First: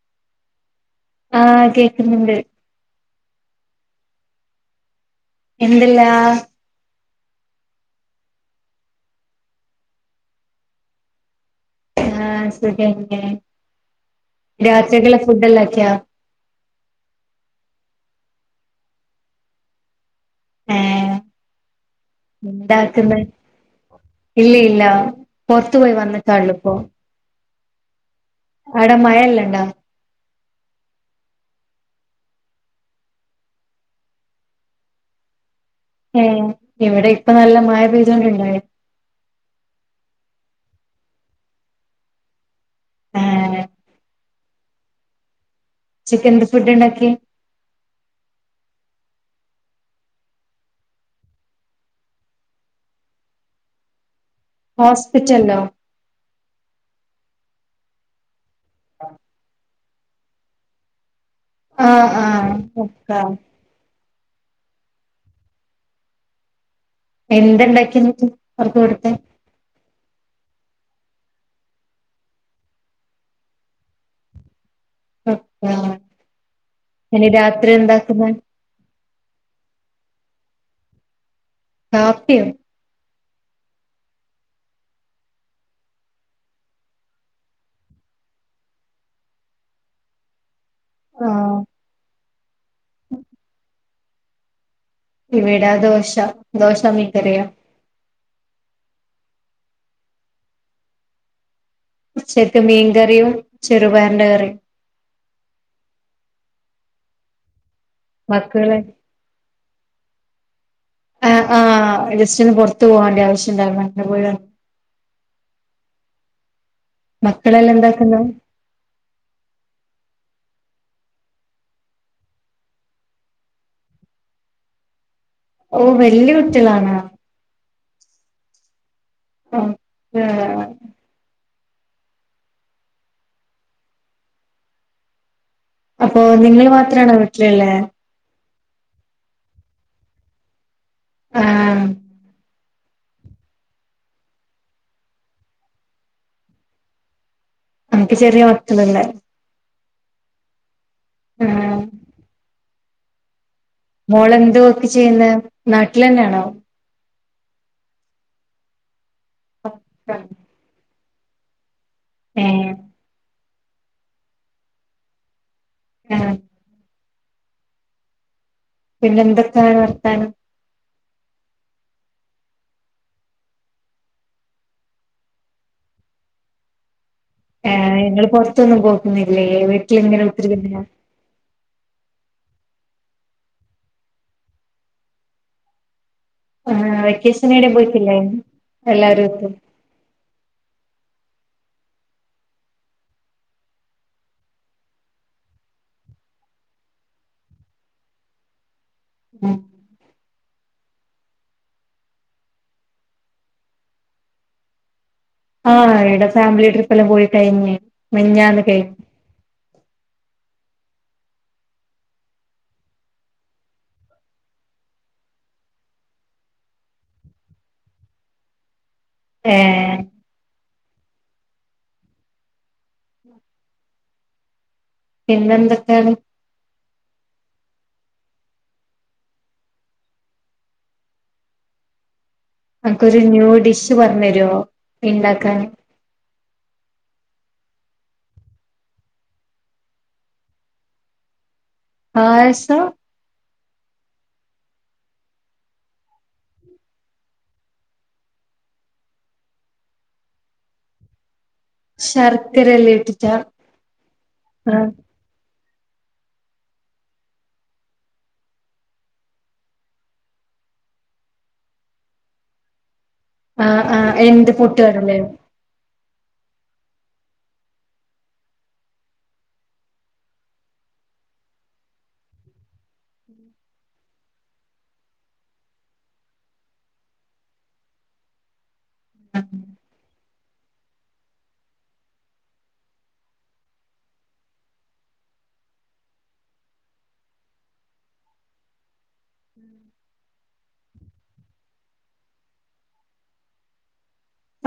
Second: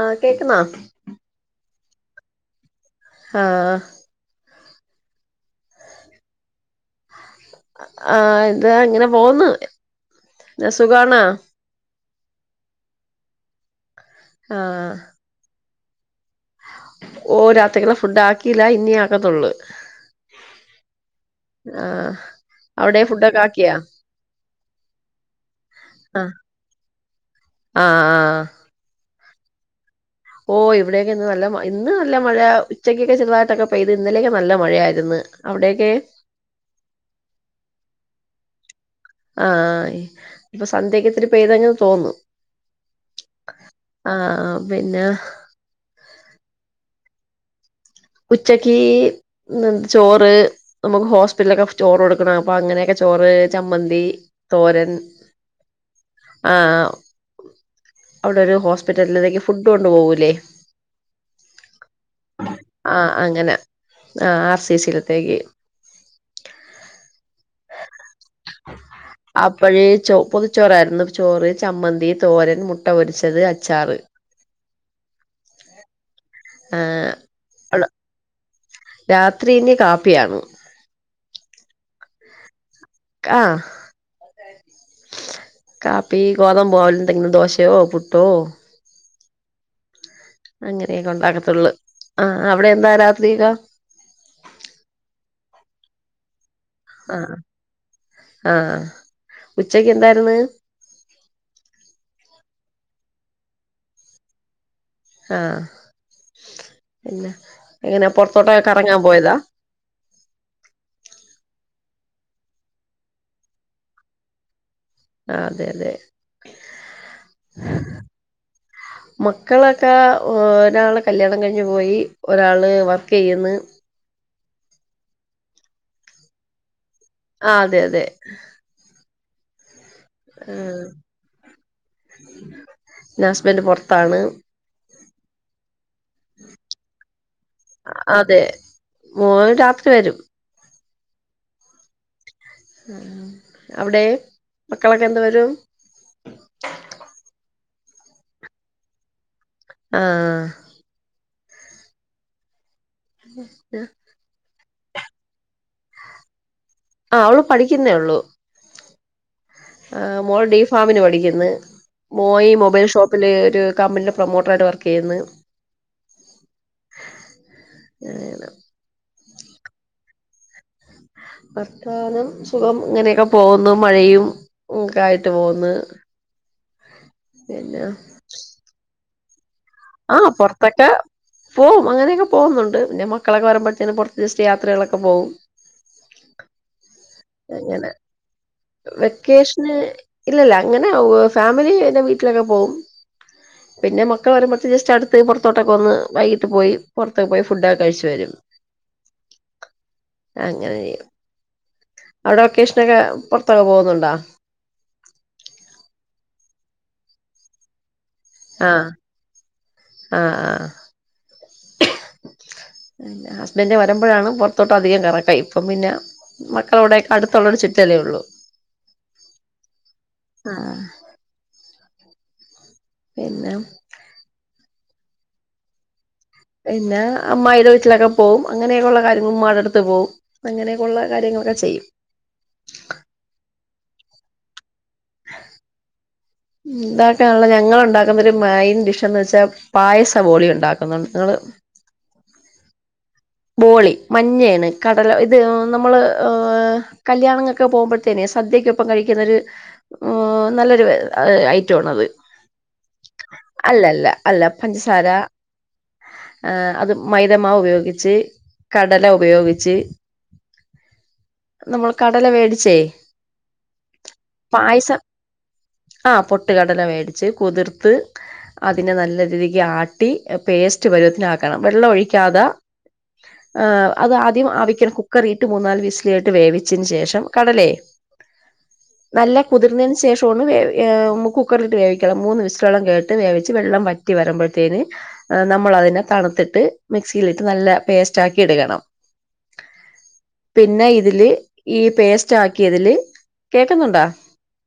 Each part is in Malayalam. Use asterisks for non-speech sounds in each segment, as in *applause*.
ആഹ് കേക്കുന്നോ ആഹ് കേക്കുന്നുണ്ട് ആഹ് എന്ത്ല്ലാ ആഹ് എന്താ അങ്ങനെ പോവ്ന്ന് സുഖവാണോ? ആഹ് സുഖന്നെ ആഹ് രാത്രിക്ക്ളെ ഫുഡ് എല്ലാം ആക്കിയൊ? ഓ രാത്രക്കല്ല ഫുഡ് ആക്കിയില്ല ഇനി ആക്കത്തൊള്ളൂ ഏഹ് ആഹ് അവ്ടെ എന്താക്കുന്നെ ഫുഡൊക്കെ ആക്കിയാ? ഇല്ല ഇല്ല പൊർത്തു പോയി വന്നട്ടാള്ളുപ്പോ. ആഹ് ആഹ് അടെ മഴല്ലണ്ടോ? ഓഹ് ഇവിടെയൊക്കെ ഇന്ന് നല്ല ഇന്ന് നല്ല മഴ ഉച്ചക്കൊക്കെ ചെറുതായിട്ടൊക്കെ പെയ്ത് ഇന്നലെയൊക്കെ നല്ല മഴയായിരുന്നു. അവിടെയൊക്കെ? ഏ ഇവിടെ ഇപ്പ നല്ല മഴ പെയ്തോണ്ടുണ്ടായി ആഹ് ഇപ്പൊ സന്ധ്യക്ക് ഇത്തിരി പെയ്തങ്ങങ് തോന്നുന്നു. ഏഹ് ആഹ് പിന്നെ, ഉച്ചെക്കെൻന്ത ഫുഡ് ഇണ്ടാക്കിയേ? ഉച്ചക്ക് ഇന്ന് ചോറ്, നമുക്ക് ഹോസ്പിറ്റലിലൊക്കെ ചോറ് കൊടുക്കണം അപ്പൊ അങ്ങനെയൊക്കെ ചോറ്, ചമ്മന്തി, തോരൻ ഹോസ്പിറ്റലിലോ ആഹ് ആഹ് അവിടെരു ഹോസ്പിറ്റലിലേക്ക് ഫുഡ് കൊണ്ട് പോവുലെ ആഹ് ആഹ് ആഹ് ഒക്കാ അങ്ങനെ ആഹ് ആർ സി സിയിലത്തേക്ക് എന്തണ്ടാക്കിയെന്നട്ട് അവർക്ക് കൊടുക്കാൻ അപ്പോഴേ ചോ പൊതിച്ചോറായിരുന്നു ചോറ്, ചമ്മന്തി, തോരൻ, മുട്ട പൊരിച്ചത് അച്ചാറ് ആ ഇനി രാത്രി എന്താക്കുന്നെ രാത്രി ഇനി കാപ്പിയാണ് കാപ്പിയോ? ആഹ് കാപ്പി ഗോതമ്പ് പോലെ എന്തെങ്കിലും ദോശയോ, പുട്ടോ അങ്ങനെയൊക്കെ ആഹ് ഉണ്ടാക്കത്തൊള്ള് ആഹ് അവിടെ എന്താ രാത്രിയില് ഇവിടെ ദോശ ദോശ ആഹ് മീൻകറിയാ ആഹ് ഉച്ചക്ക് എന്തായിരുന്ന് ഉച്ചക്ക് മീൻ കറിയും ചെറുപയറിന്റെ കറിയും ആഹ് പിന്നെ എങ്ങനാ പൊറത്തോട്ടൊക്കെ മക്കള് കറങ്ങാൻ പോയതാ ആഹ് ആഹ് ജസ്റ്റന്ന് പൊറത്തു പോകേണ്ടി ആവശ്യണ്ടായിരുന്നു അങ്ങനെ പോയതാ ആഹ് അതെ അതെ മക്കളെല്ലാം എന്താക്കുന്നു മക്കളൊക്കെ ഒരാൾ കല്യാണം കഴിഞ്ഞ് പോയി ഒരാൾ വർക്ക് ചെയ്യുന്നു ഓഹ് വല്യ കുട്ടികളാണോ ആഹ് അതെ അതെ ആഹ് ആഹ് എന്റെ ഹസ്ബൻഡ് പുറത്താണ് അപ്പൊ നിങ്ങള് മാത്രണോ വീട്ടിലുള്ളെ അതെ മോള് രാത്രി വരും ആഹ് അവിടെ മക്കളൊക്കെ എന്ന് വരും എനിക്ക് ചെറിയ മക്കളല്ലേ ആഹ് പ്പ ഞാൻ ഉ *unintelligible* മോളെന്തോ ഇവിടെ ചെയ്യുന്ന നാട്ടിൽ തന്നെയാണോ ആഹ് അവള് പഠിക്കുന്നേ ഉള്ളൂ ആഹ് മോൾ ഡി ഫാമിന് പഠിക്കുന്നു ഏ മോയി മൊബൈൽ ഷോപ്പ് അല് ഒരു കമ്പനിയുടെ പ്രൊമോട്ടറായിട്ട് വർക്ക് ചെയ്യുന്നു ആഹ് *unintelligible* പിന്നെ എന്തൊക്കെയാണ് വർത്താനം വർത്താനം സുഖം ഇങ്ങനെയൊക്കെ പോകുന്നു മഴയും ഒക്കെ ആയിട്ട് പോകുന്നു ആഹ് ങ്ങൾ പുറത്തൊന്നും പോക്കുന്നില്ലേ വീട്ടി ആഹ് പുറത്തൊക്കെ പോവും അങ്ങനെയൊക്കെ പോകുന്നുണ്ട് പിന്നെ മക്കളൊക്കെ വരുമ്പോഴത്തേും പുറത്ത് ജസ്റ്റ് യാത്രകളൊക്കെ പോവും ആഹ് വെക്കേഷൻ എവിടെ അങ്ങനെ പോയിട്ടില്ലായിരുന്നു വെക്കേഷന് ഇല്ലല്ല അങ്ങനെ ഫാമിലിടെ വീട്ടിലൊക്കെ പോകും *inaudible* പിന്നെ മക്കൾ വരുമ്പഴത്തെന് ജസ്റ്റ് അടുത്ത് പുറത്തോട്ടക്കെ ഒന്ന് വൈകിട്ട് പോയി പുറത്തൊക്കെ പോയി ഫുഡൊക്ക കഴിച്ച് വരും അങ്ങനെ ചെയ്യ അവിടെ വെക്കെഷനൊക്കെ പുറ ത്തൊക്കെ പോകുന്നുണ്ടോ ആഹ് ഇടെ ഫാമിലി ട്രിപ്പ് എല്ലാം പോയി കഴിഞ്ഞ് മിനിഞ്ഞാന്ന് ആഹ് കഴിഞ്ഞു ആഹ് ആഹ് *inaudible* പിന്ന ഹസ്ബൻഡ് വരുമ്പോഴാണ് പുറത്തോട്ടും അധികം കറക്കം ഇപ്പം പിന്നെ മക്കളോവിടയൊക്കെ അടുത്തുള്ളരു ചുറ്റലേ ഉള്ളൂ ഏഹ് ആഹ് പിന്നെ പിന്നെന്തൊക്കെയാണ് പിന്നെ അമ്മായിയുടെ വീട്ടിലൊക്കെ പോകവും അങ്ങനെയൊക്കെ ഉള്ള കാര്യങ്ങൾ ഉമ്മാടെ അടുത്ത് പോകവും അങ്ങനെയൊക്കെയുള്ള കാര്യങ്ങളൊക്കെ ചെയ്യും നമക്കൊരു ന്യൂ ഡിഷ് പറഞ്ഞുരുമോ ഉണ്ടാക്കാൻ ഉണ്ടാക്കാനുള്ള ഞങ്ങൾ ഉണ്ടാക്കുന്നരു മെയിൻ ഡിഷന്ന് വെച്ചാൽ പായസ ബോളി ഉണ്ടാക്കുന്നുണ്ട് നിങ്ങൾ പായസം ബോളി മഞ്ഞയണ് കടല ഇത് നമ്മള് ഏഹ കല്യാണങ്ങൊക്കെ പോകുമ്പോഴത്തേനെ സദ്യക്കൊപ്പം കഴിക്കുന്നൊരു നല്ലൊരു ഏ ആയിറ്റോണത് ശർക്കരയെല്ലാം ഇട്ടിട്ടാ അല്ല അല്ല അല്ല ആഹ് പഞ്ചസാര ആഹ അത് മൈദമാവ് ഉപയോഗിച്ച ച്ച് കടല ഉപയോഗിച്ച് നമ്മൾ കടല മേടിച്ചേ ആഹ ആഹ എന്ത് പൊട്ടുകടല ഓ ആഹ പൊട്ടുകടല മേടിച്ച് കുതിർത്ത് അതിനെ നല്ല രീതിക്ക് ആട്ടി പേസ്റ്റ് പരുവത്തിനാക്കണം വെള്ളം ഒഴിക്കാതെ ആഹാ അത് ആദ്യം ആവിക്കൻ കുക്കറി ഇട്ട് മൂന്ന നാല് വിസിലായിട്ട് വേവിച്ചതിന് ശേഷം കടലേ *unintelligible* നല്ല കുതിർന്നതിന് ശേഷംമാണ് കുക്കറട്ട് വേവിക്കണം മൂന്ന് വിസിൽ ഓളം കേട്ട് വേവിച്ച് വെള്ളം വറ്റി റ്റി വരുമ്പോഴത്തേന് നമ്മളതിനെ തണുത്തിട്ട് മിക്സിൽ ഇട്ട് നല്ല പേസ്റ്റ് ആക്കി എടുക്കണം പിന്നെ ഇതില് ഈ പേസ്റ്റ് ആക്കിതില് കേക്കുന്നുണ്ടോ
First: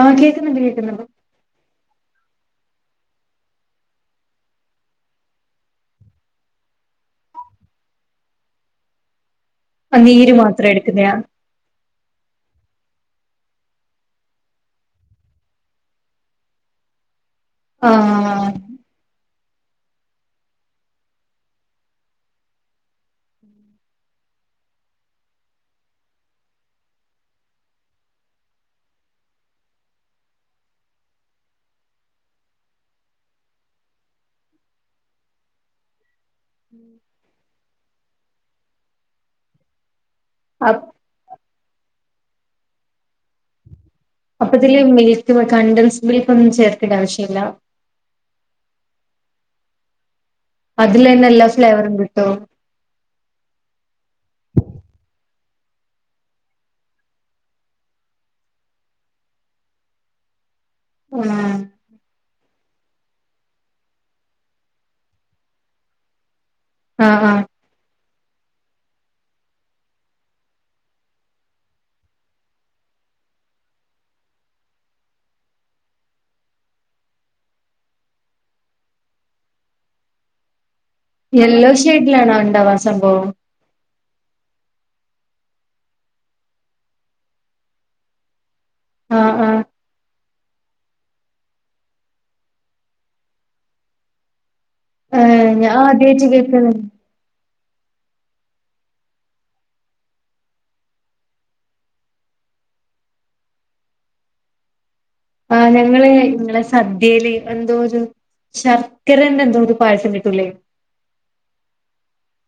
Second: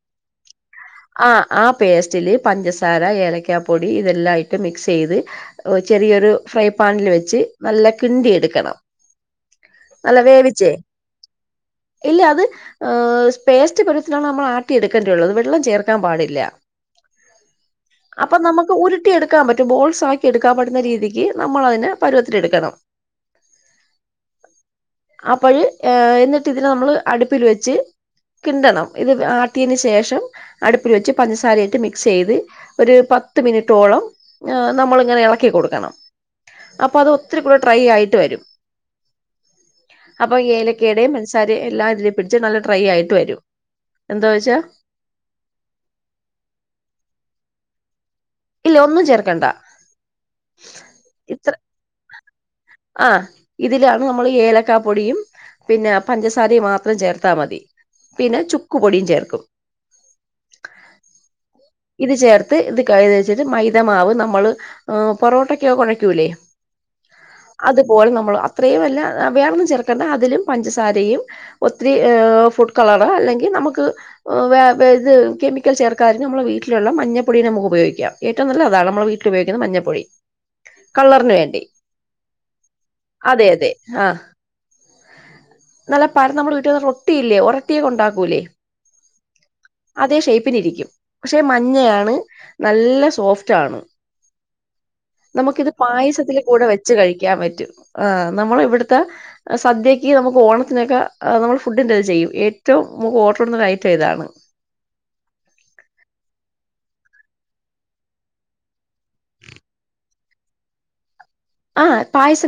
ആഹ് കേൾക്കുന്നുണ്ട് കേൾക്കുന്നുണ്ട് ആഹ ആ പേസ്റ്റില് പഞ്ചസാര ഏലക്ക പൊടി ഇതെല്ലാംയിട്ട് മിക്സ് ചെയ്ത് ചെറിയൊരു ഫ്രൈ പാനിൽ വെച്ച് നല്ല കിണ്ടി എടുക്കണം ആഹ് നല്ല നീര് മാത്രം വേവിച്ചേ എടുക്കുന്നയാ ഇല്ല അത് ആഹാ പേസ്റ്റ് പരത്തിലാണ് നമ്മൾ ആട്ടിയെടുക്കേണ്ടിയുള്ളത്ത് വെള്ളം ചേർക്കാൻ പാടില്ല ആഹ അപ്പൊ നമുക്ക് ഉരുട്ടി എടുക്കാൻ പറ്റും ബോൾസ് ആക്കി എടുക്കാൻ പറ്റുന്ന രീതിക്ക് നമ്മളതിനെ പരു എടുക്കണം *unintelligible* അപ്പോഴ എന്നിട്ട് ഇതിനന് നമ്മള് അടുപ്പിൽ വെച്ച് കിണ്ടണം ഇത് ആട്ടിയന് ശേഷം അടുപ്പിൽ വെച്ച് പഞ്ചസാരയായിട്ട് മിക്സ് ചെയ്ത് ഒരു പത്ത് മിനിറ്റോളം നമ്മൾ ഇങ്ങനെ ഇളക്കികോടുക്കണം അപ്പൊ അത് ഫ്രൈ ആയിട്ട് വരും അപ്പൊ അപ് ഏലക്കേടയും മസാര എല്ലാ പിടിച്ച് നല്ല ട്രൈ ആയിട്ട് വരും എന്താ അപ്പൊ വെച്ചാ ഇതില് മിൽക്ക് കണ്ടൻസ് മിൽക്ക് ഒന്നും ചേർക്കേണ്ട ആവശ്യമില്ല ഇല്ല ഒന്നും ചേർക്കണ്ട അതിലന്നെ എല്ലാ ഫ്ലേവറും കിട്ടും ആഹ ഇതിലാണ് നമ്മൾ ഏലക്കാ പൊടിയും പിന്നെ പഞ്ചസാരയും മാത്രം ചേർത്താൽ മതി പിന്നെ ചുക്ക് പൊടിയും ചേർക്കും ആഹ ഇത് ചേർത്ത് ഇത് കത് വെച്ചിട്ട് മൈദമാവ് നമ്മൾ പൊറോട്ടക്കോ കുഴയ്ക്കൂല്ലേ ആഹ ആഹ അതുപോലെ നമ്മൾ അത്രയും വല്ല വേറെന്നും ചേർക്കേണ്ട അതിലും പഞ്ചസാരയും ഒത്തിരി ഫുഡ് കളറ അല്ലെങ്കിൽ നമുക്ക് ആഹാ വേ വേ ഇത് കെമിക്കൽ ചേർക്കാും നമ്മളുടെ വീട്ടിലുള്ള മഞ്ഞപ്പൊടീ നമുക്ക് ഉപയോഗിക്കാ ഏറ്റോ നല്ലാ അതാണ് മ്മള വീട്ടിലുപയോഗിക്കണ മഞ്ഞൾപ്പൊടി. യെല്ലോ ഷെയ്ഡിലാണോ ണ്ടാവാ സംഭവം. തെ അതെ ആഹ് നല്ല പരന്നമ്മളെ വീട്ടിലൊള്ള റോട്ടിയില്ലേ ഒറട്ടിയൊക്കെ ണ്ടാക്കൂലേ. ആഹ് ആഹ്. അതേ ഷേ്പ്പിനിരിക്കും പക്ഷെ മഞ്ഞയാണ് നല്ല സോഫ്റ്റ് ആണ്. ഏഹ് നമക്കിത് ഞാൻ ആദ്യായിട്ട് പായസത്തില് കൂടെ കേൾക്കാണ്. വെച്ച് കഴിക്കാൻ പറ്റും ആഹ് നമ്മള് ഇവിട്ത്തെ സദ്യക്ക് നമുക്ക് ഓണത്തിനൊക്ക നമ്മൾ ഫുഡിന്റെ ഇത് ചെയ്യും ഏറ്റവും നമുക്ക് ഓർഡർ വരുന്നരയിറ്റം ഇതാണ്. ആഹ് ഞങ്ങള് ഇങ്ങളെ സദ്യെല് എന്തോരു ശർക്കരന്റന്തോരു പായസങ്കിട്ടൂലെ. ആഹ് പായസ്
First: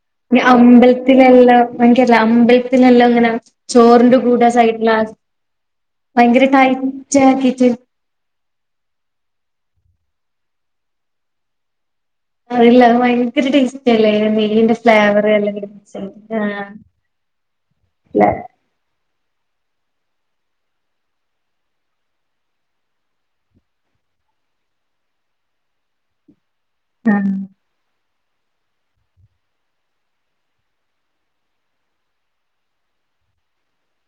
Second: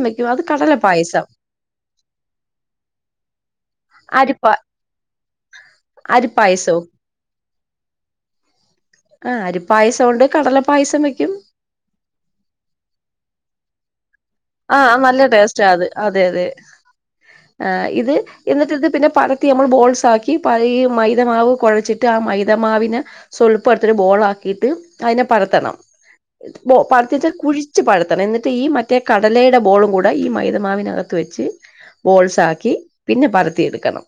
അമ്പൽത്തിലെല്ല *unintelligible* അമ്പൽത്തിലെല്ലോങ്ങന ചോർന്റെ കൂട അരിപ്പ സൈഡ്ല ഭയങ്കര അരിപ്പായസവും ടൈറ്റ് ആകീറ്റ്. ആഹ് അരിപായസൊണ്ട് കടലപായസം വെയ്ക്കും. അതല്ല അത് ഭയങ്കര ടേസ്റ്റല്ലേ ആഹ് നല്ല ടേസ്റ്റാത് അതെയതെ ആഹ് ഇത് ല്ലെ ഇന്നിട്ടിത് പിന്നെ പ ത്തി അമ്മള് ബോൾസ് ആക്കി പ ഈ മൈദമാവ് കൊഴച്ചിട്ട് ആഹ് മൈദമാവിന് സ്വൽപ്പെടുത്തിട്ട് ബോളാക്കീട്ട് അയിനെ പരത്തണം. ബോ പരത്തീട്ട് ആഹ് കുഴിച്ച് പരത്തണവെന്നിട്ട് ഈ മറ്റേ കടലേടെ ബോളുകൂടെ ഈ മൈദമാവിനകത്ത് വെച്ച് ബോൾസാക്കി പിന്നെ പരത്തിയെട്ക്കണം.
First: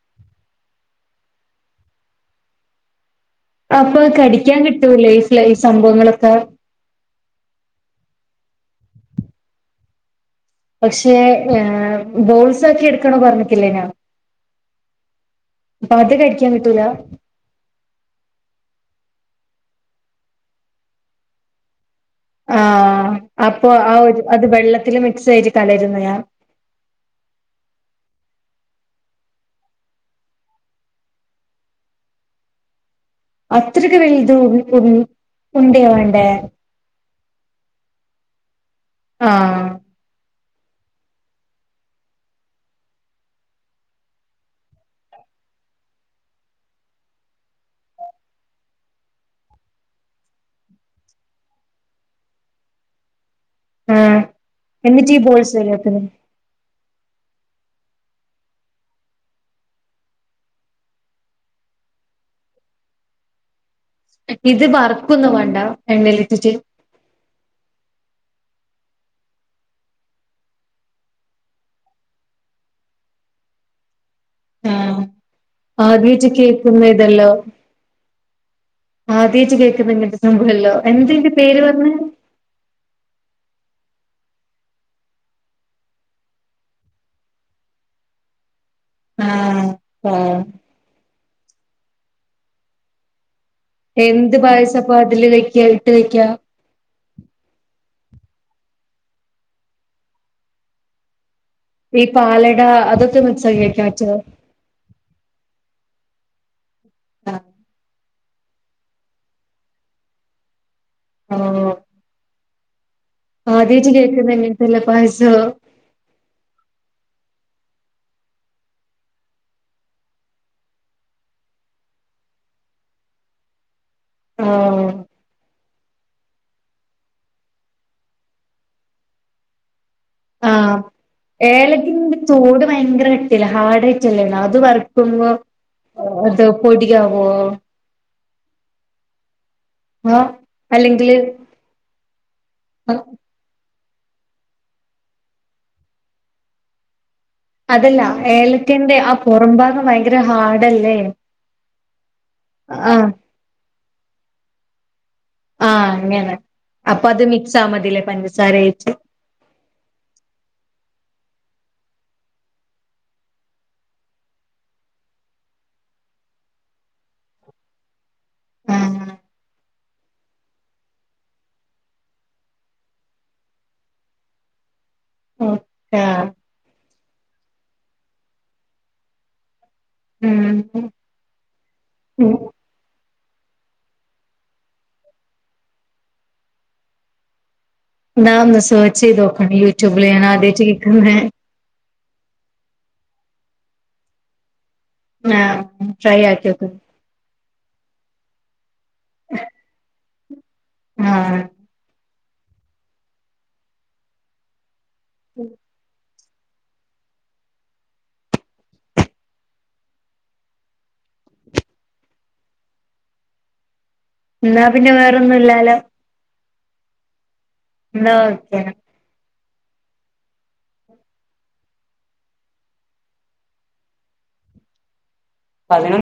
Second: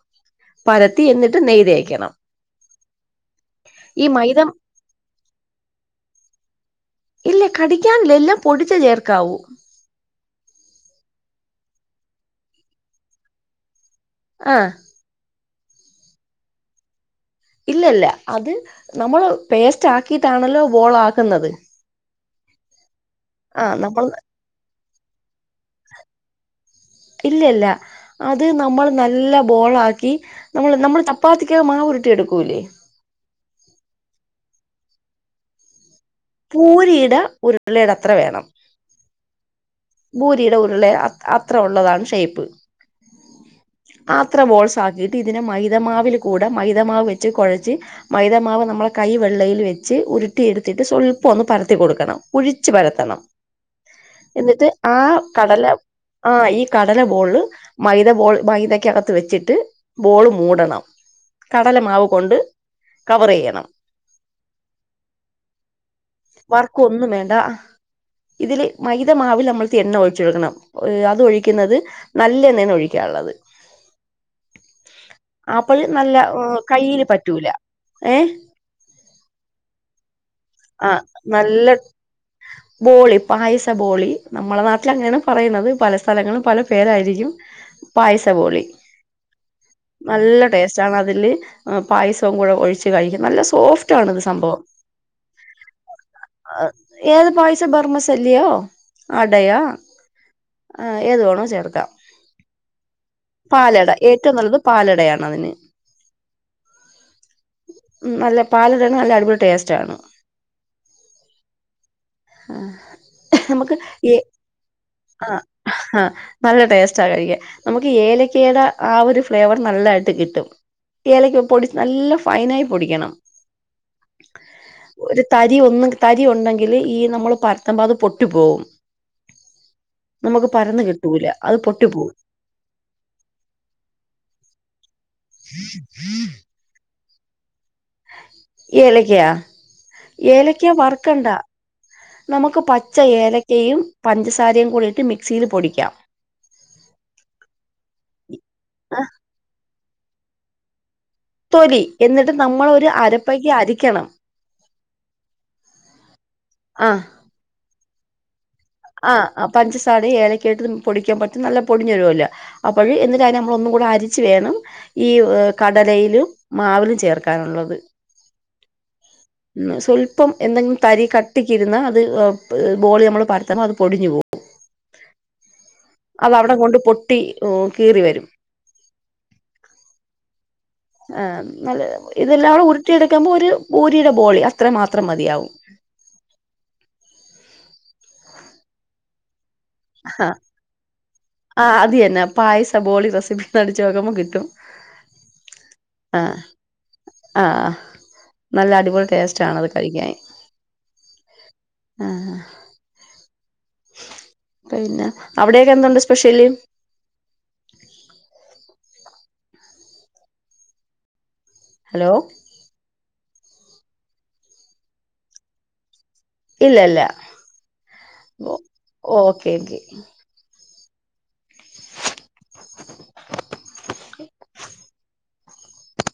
പരത്തി യെന്നിട്ട് നെയ്തേയ്ക്കണം. അപ്പ മൈദ കടിക്യാങ്കിട്ടൂലെ ഈ സംഭവങ്ങളൊക്കെ. ഇല്ല കടിക്കാൻല്ല എല്ലാം പൊടിച്ചേ ചേർക്കാവൂ. പക്ഷേ ബോൾസാക്കി എടുക്കണോ പറഞ്ഞിട്ടില്ലേനോ? ആഹ്. അപ്പത് കടിക്യാങ്കിട്ടൂല? ഇല്ലല്ല അത് നമ്മള് പേസ്റ്റാക്കിട്ടാണല്ലോ ബോളാക്ക്ന്നത്. ആഹ് അപ്പൊ ആഹ് നമ്മൾ ഒരു അത് വെള്ളത്തില് മിക്സ് ആയിട്ട് കലര്ന്നെയാ ഇല്ലല്ല. അത് നമ്മള് നല്ല ബോളാക്കി നമ്മള് നമ്മൾ ചപ്പാത്തിക്ക മാവ്രുട്ടി എടുക്കൂല്ലേ അത്രയ്ക്ക് വലുത് ഉൺ ഉണ്ട്യ വാണ്ടേ. പൂരിട ഉരുളെടത്ര വേണം. ആഹ് ഭൂരിയുടെ ഉരുളെ അത്ര ഉള്ളതാണ് ഷേപ്പ്. ആത്ര ബോൾസാക്കീട്ട് ഇതിന മൈതമാവില് കൂട മൈതമാവ് വെച്ച് കൊഴച്ച് മൈദാമാവ് നമ്മള കൈ വള്ളയില് വെച്ച് ഉരുട്ടിയെടുത്തിട്ട് സ്വ പ്പവൊന്ന് പരത്തി കൊടുക്കണം ഉഴിച്ച് പരത്തണം ആഹ് എന്നിട്ട് ഈ ആഹ് ബോൾസ് കടല ശരിയാക്കുന്നു ആഹ് ഈ കടല ബോള് മൈത ബോൾ മൈതയ്ക്കകത്ത് വെച്ചിട്ട് ബോള് മൂടണം. കടല മാവ് കൊണ്ട് കവറെയ്യണം. ഇത് വറക്കൊന്നുംവാണ്ട എണ്ണേലിറ്റിട്ട്? ക്കൊന്നും വേണ്ടാ. ഇതില് മൈദമാവില് നമ്മള് എണ്ണ ഒഴിചൊടുക്കണം അതൊഴിക്കുന്നത് നല്ലെണ്ണയിലൊഴിക്ക *unintelligible* അപ്പോൾ നല്ല *unintelligible* കേക്ക്ന്നെ കയ്യിൽ തെല്ലോ. പറ്റൂല ഏഹ് ആദ്യയിറ്റ് കേക്ക്ന്നെ ഇങ്ങൻത്തെ സംഭവെല്ലോ ആ എന്തെന്റെ പേര് നല്ല പറന്ന്? ബോളി പായസ ബോളി നമ്മള നാട്ടിലങ്ങാനാണ് പറയ്ന്നത് പല സ്ഥലങ്ങളും പല പേരായിരിക്കും. പായസ ബോളി. ആഹ് ആഹ് നല്ല ടേസ്റ്റാണതില് പായസവുംക്കൂടെ ഒഴിച്ച് കഴിക്കും നല്ല സോഫ് എന്ത് പായസപ്പോ അതില് കയ്ക്യാ ഇട്ട് വയ്ക്യാ? ഏത് പായസം ബെർമസെല്ലിയോ അടയാ- ആഹ് ഏത് വേണോ ചേർ ഈ പാലട അതൊക്കെ മിക്‌സാക്കി കഴിക്കാൻ പറ്റ്വോ? പാലടയാണതിന്. ആഹ്. നല്ല പാലടണ് നല്ല അടിപൊളി ടേസ്റ്റ് ആണ്. ഓഹ്. ആഹ. ആദ്യയാട്ട് കേക്കുന്നെ അല്ലെ എല്ലാം പായസോം ആഹ് നല്ല ടേസ്റ്റാ കഴിക്കാൻ- നമുക്ക് ഏലക്കടെ ആ ഒരു ഫ്ലേവർ നല്ലായിട്ട് കിട്ടും. ഏലയ്ക്ക് പൊടി നല്ല ഫൈനായി പൊടിക്കണം. ഓഹ് ഒരു തരി ഒന്ന് തരി ഒണ്ടെങ്കില് ഈ നമ്മള് പരത്തുമ്പോൾ അത് പൊട്ടി പോവും. നമക്ക് പരന്ന് കിട്ടു ഏലത്തിന്റെ തോട് ഭയങ്കര കട്ടില്ല ഹാർഡ് ആയിട്ടല്ലേ അത് വറക്കുമ്പോ- *inaudible* അത് പൊടി ആവോ? ഈ ഏലക്കയാ- ആഹ് ഏലക്ക അല്ലെങ്കില് വറ്ക്കണ്ട നമുക്ക് പച്ച ഏലക്കയും പഞ്ചസാരയും കൂടിയിട്ട് മിക്സിയില് പൊടിക്കാം- അതല്ല ഏലക്കന്റെ ആ പൊറം ഭാഗം ഭയങ്കര ഹാർഡല്ലേ? തൊലി എന്നിട്ട് നമ്മൾ ഒരു ആഹ് അരപ്പക്ക് അരിക്കണം- ആഹ് അങ്ങനെ ആഹ് അപ്പൊ അത് മിക്സ് ആ മതില്ലേ പഞ്ചസാരയിട്ട്. ആഹ് പഞ്ചസാരയും ഏലക്ക ആയിട്ട് പൊടിക്കാൻ പറ്റും നല്ല പൊടിഞ്ഞുവരുവല്ലോ അപ്പഴ്‌ എന്നിട്ട് അതിനെ നമ്മള് ഒന്നും കൂടെ അരിച്ചു വേണം ഈ വ് കടലയിലും മാവിലും ചേർക്കാനൊള്ളത്. ആഹ് സ്വല്പം എന്തെങ്കിലും തരി കട്ടിക്കിരുന്നാ അത് ബ് ബോളി നമ്മള് പരത്ത്മ്പോ അത് പൊടിഞ്ഞു പോവും. ആഹ് അത് അവിടം കൊണ്ട് പൊട്- ട്ടി ഓ കീറി വരും ഉം ആഹ് നല്ലേ ഇതെല്ലാടേ ഉരുട്ടിയെടുക്കുമ്പോ ഒരു ബൂരിയുടെ ബോളി അത്രേ മാത്രം മതിയാവും. ഞാൻ ഒന്ന് സേർച്ച് ചെയ്ത് നോക്കട്ട് യൂട്യൂബ് ല് ഞാൻ ആദ്യായിട്ട് കേക്കുന്നേ- ആഹ് അത് തന്നെ പായസ ബോളി റെസിപ്പിന്ന് അടിച്ചു കൊട്ക്കുമ്പോ കിട്ടും. ആഹ് ട്രൈ ആക്കി നോക്ക്- ആഹ് അഹ് നല്ല അടിപൊളി ടേസ്റ്റ് ആണത് കഴിക്കാൻ- ആഹ്. ആഹ്. പിന്നെ അവിടെയൊക്കെ എന്തുണ്ട് സ്പെഷ്യല്- ഹലോ. എന്നാ പിന്നെ വേറൊന്നുല്ലാലോ- ഇല്ല ല്ല എന്നാ വെക്കയാണ് ഓക്കെ ക്കെ പതിനൊന്ന്